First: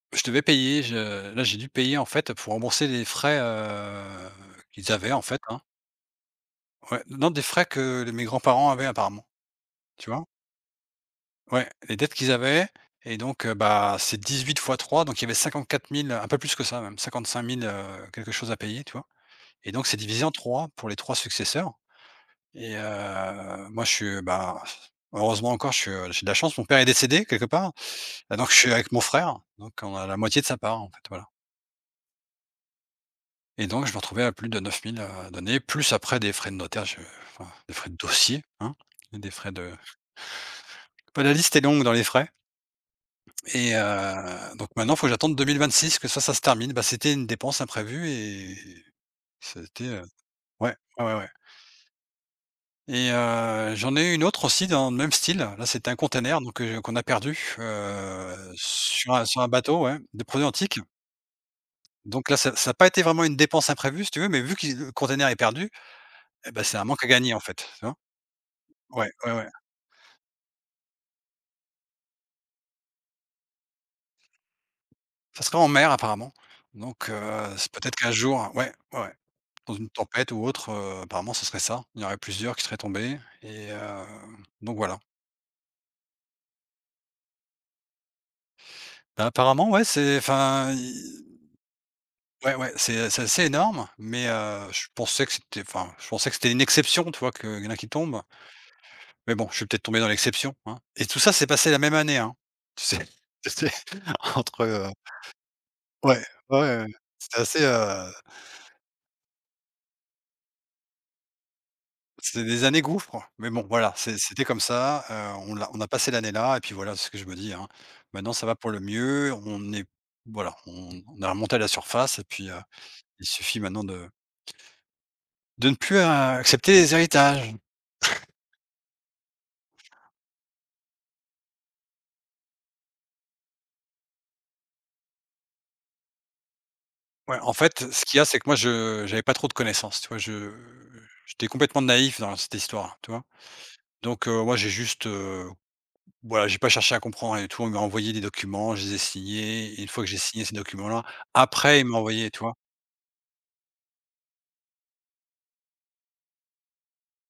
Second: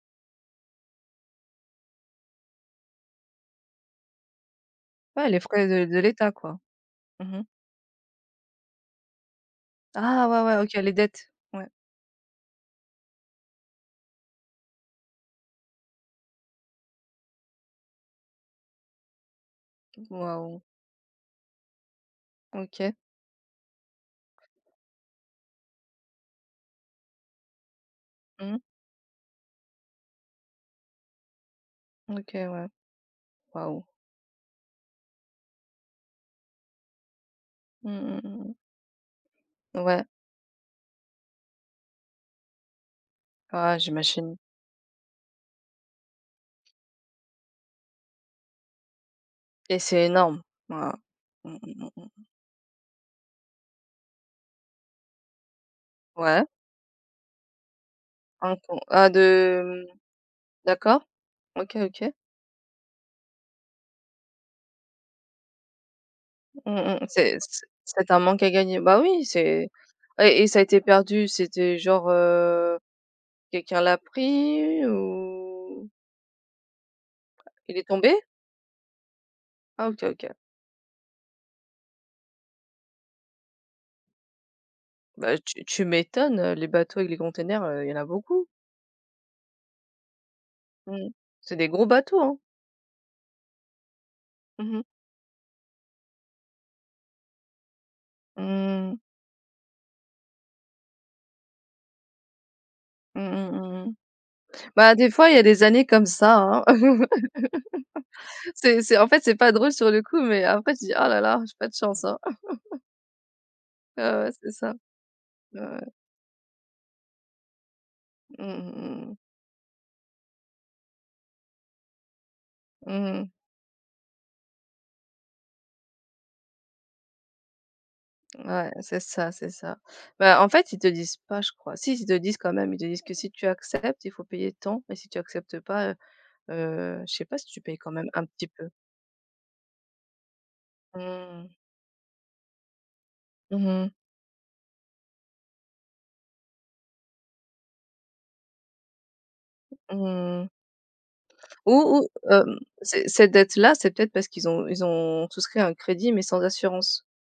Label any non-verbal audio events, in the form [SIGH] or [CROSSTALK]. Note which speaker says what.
Speaker 1: Je devais payer je là j'ai dû payer, en fait, pour rembourser les frais, heu, qu'ils avaient, en
Speaker 2: Ouais
Speaker 1: fait,
Speaker 2: les
Speaker 1: hein.
Speaker 2: frais de de l'État, quoi.
Speaker 1: Ouais, non,
Speaker 2: Mmh
Speaker 1: des
Speaker 2: mh.
Speaker 1: frais que le mes grands-parents avaient apparemment, tu vois?
Speaker 2: Ah, ouais, ouais, OK. Les dettes. Ouais.
Speaker 1: Ouais, les dettes qu'ils avaient et donc heu, bah, c'est 18 fois 3, donc il y avait 54 000, un peu plus que ça même, cinquante cinq mille-quelque chose à payer, tu vois? Et donc c'est divisé en
Speaker 2: Waouh.
Speaker 1: 3 pour les 3 successeurs, et
Speaker 2: OK.
Speaker 1: heu, moi, je suis, bah, [CHUCKLES] heureusement encore, che j'ai de la chance, mon père est décédé, quelque part, donc je
Speaker 2: Mmh.
Speaker 1: suis avec mon frère, donc on a la moitié de sa part, en fait, voilà.
Speaker 2: OK, ouais.
Speaker 1: Et
Speaker 2: Waouh.
Speaker 1: donc je me retrouvais à plus de 9000 à donner, plus, après des frais de notaire, je enfin, des frais
Speaker 2: Mmh
Speaker 1: de
Speaker 2: mh, mmh
Speaker 1: dossier
Speaker 2: mh.
Speaker 1: hein, des frais de
Speaker 2: Ouais.
Speaker 1: bah, la liste est longue dans les frais et
Speaker 2: Ah j'imagine.
Speaker 1: heu, donc maintenant, il faut que j'attende 2026, que ça, ça se termine. Bah, c'était une dépense imprévue et ça a
Speaker 2: Et
Speaker 1: été, heu,
Speaker 2: c'est énorme.
Speaker 1: ouais,
Speaker 2: Waouh.
Speaker 1: ouais ouais ouais.
Speaker 2: Mmh mh, mmh mh.
Speaker 1: Et heu, j'en ai eu une autre aussi, dans le même style. Là, c'était un container
Speaker 2: Ouais.
Speaker 1: donc heu, qu'on a perdu, heu,
Speaker 2: Incon ah
Speaker 1: sur un sur un
Speaker 2: de,
Speaker 1: bateau
Speaker 2: mmh
Speaker 1: ouais, des produits antiques
Speaker 2: d'accord. OK, OK.
Speaker 1: donc là, ça ça a pas été vraiment une dépense imprévue, si tu veux, mais vu qui le container est perdu et ben c'est
Speaker 2: Mmh
Speaker 1: un manque
Speaker 2: mh,
Speaker 1: à gagner,
Speaker 2: c'est
Speaker 1: en
Speaker 2: c'est
Speaker 1: fait, tu vois?
Speaker 2: c'est un manque à gagner. Bah,
Speaker 1: Ouais,
Speaker 2: oui
Speaker 1: ouais, ouais.
Speaker 2: c'est et et ça a été perdu, c'était genre, heu, quelqu'un l'a pris
Speaker 1: Ça serait en
Speaker 2: ou
Speaker 1: mer, apparemment donc heu, c'est
Speaker 2: il est
Speaker 1: peut-être qu'un
Speaker 2: tombé?
Speaker 1: jour ouais, ouais, dans
Speaker 2: Ah,
Speaker 1: une
Speaker 2: OK, OK.
Speaker 1: tempête ou autre, heu, apparemment, ce serait ça. Il y en aurait plusieurs qui seraient tombés et heu, donc voilà.
Speaker 2: Bah, tu tu m'étonnes, heu, les bateaux et les containers, heu, il y en a beaucoup.
Speaker 1: Apparemment, ouais, c'est enfin,
Speaker 2: Mmh,
Speaker 1: i
Speaker 2: c'est des gros bateaux, hein.
Speaker 1: ouais, ouais, c'est c'est assez énorme mais heu,
Speaker 2: Mmh mh.
Speaker 1: je pensais que c'était enfin, je pensais que c'était une exception, tu vois? Qu'il y en a qui tombent.
Speaker 2: Mmh.
Speaker 1: Mais bon, je suis peut-être tombé dans l'exception, hein? Et tout ça s'est passé la même année, hein? Tu sais?
Speaker 2: Mmh
Speaker 1: Tu
Speaker 2: mh,
Speaker 1: sais?
Speaker 2: mmh mh.
Speaker 1: entre heu
Speaker 2: Bah, des fois il y a des années comme
Speaker 1: ouais,
Speaker 2: ça,
Speaker 1: ouais
Speaker 2: hein.
Speaker 1: ouais. C'était assez, heu
Speaker 2: [CHUCKLES] C'est c'est, en fait, c'est pas drôle sur le coup, mais en fait, je dis: «Ah la la, j'ai pas de chance, hein.»
Speaker 1: C'était des années
Speaker 2: [CHUCKLES]
Speaker 1: gouffre, mais bon voilà,
Speaker 2: Ouais,
Speaker 1: c'est
Speaker 2: ouais
Speaker 1: c'était
Speaker 2: c'est
Speaker 1: comme
Speaker 2: ça.
Speaker 1: ça, heu, on
Speaker 2: Ouais,
Speaker 1: l'a «On a
Speaker 2: ouais.
Speaker 1: passé l'année-là» et puis voilà, c'est ce que je me dis, hein, maintenant ça
Speaker 2: Mmh
Speaker 1: va pour le
Speaker 2: mh, mmh mh.
Speaker 1: mieux, on est p voilà, on on a remonté la surface, et puis, heu,
Speaker 2: Mmh
Speaker 1: il
Speaker 2: mh.
Speaker 1: suffit maintenant de de ne plus, heu, accepter les héritages. [CHUCKLES]
Speaker 2: Ouais, c'est ça. C'est ça, bah, en fait, ils te disent pas je crois. Si, ils te disent quand même ils te disent que si tu acceptes, il faut payer tant et si tu acceptes pas, heu, heu, je sais
Speaker 1: Ouais
Speaker 2: pas, si
Speaker 1: en
Speaker 2: tu payes
Speaker 1: fait,
Speaker 2: quand
Speaker 1: ce
Speaker 2: même
Speaker 1: qu'il y a,
Speaker 2: un
Speaker 1: c'est que
Speaker 2: petit
Speaker 1: moi
Speaker 2: peu.
Speaker 1: je j'avais pas trop de connaissances, tu vois? Je j'étais
Speaker 2: Mmh.
Speaker 1: complètement naïf dans cette histoire, tu vois?
Speaker 2: Mmh mh.
Speaker 1: Donc heu, ouais, j'ai juste, heu, voilà, j'ai pas cherché à comprendre rien du tout. On lui a envoyé des documents, je les ai signés et une fois que j'ai
Speaker 2: Mmh
Speaker 1: signé
Speaker 2: mh.
Speaker 1: ces documents-là,
Speaker 2: Ou
Speaker 1: après, ils me l'ont
Speaker 2: ou,
Speaker 1: envoyé, tu vois?
Speaker 2: hem, ces ces dettes-là, c'est peut-être parce qu'ils ont ils ont souscrit un crédit, mais sans assurance.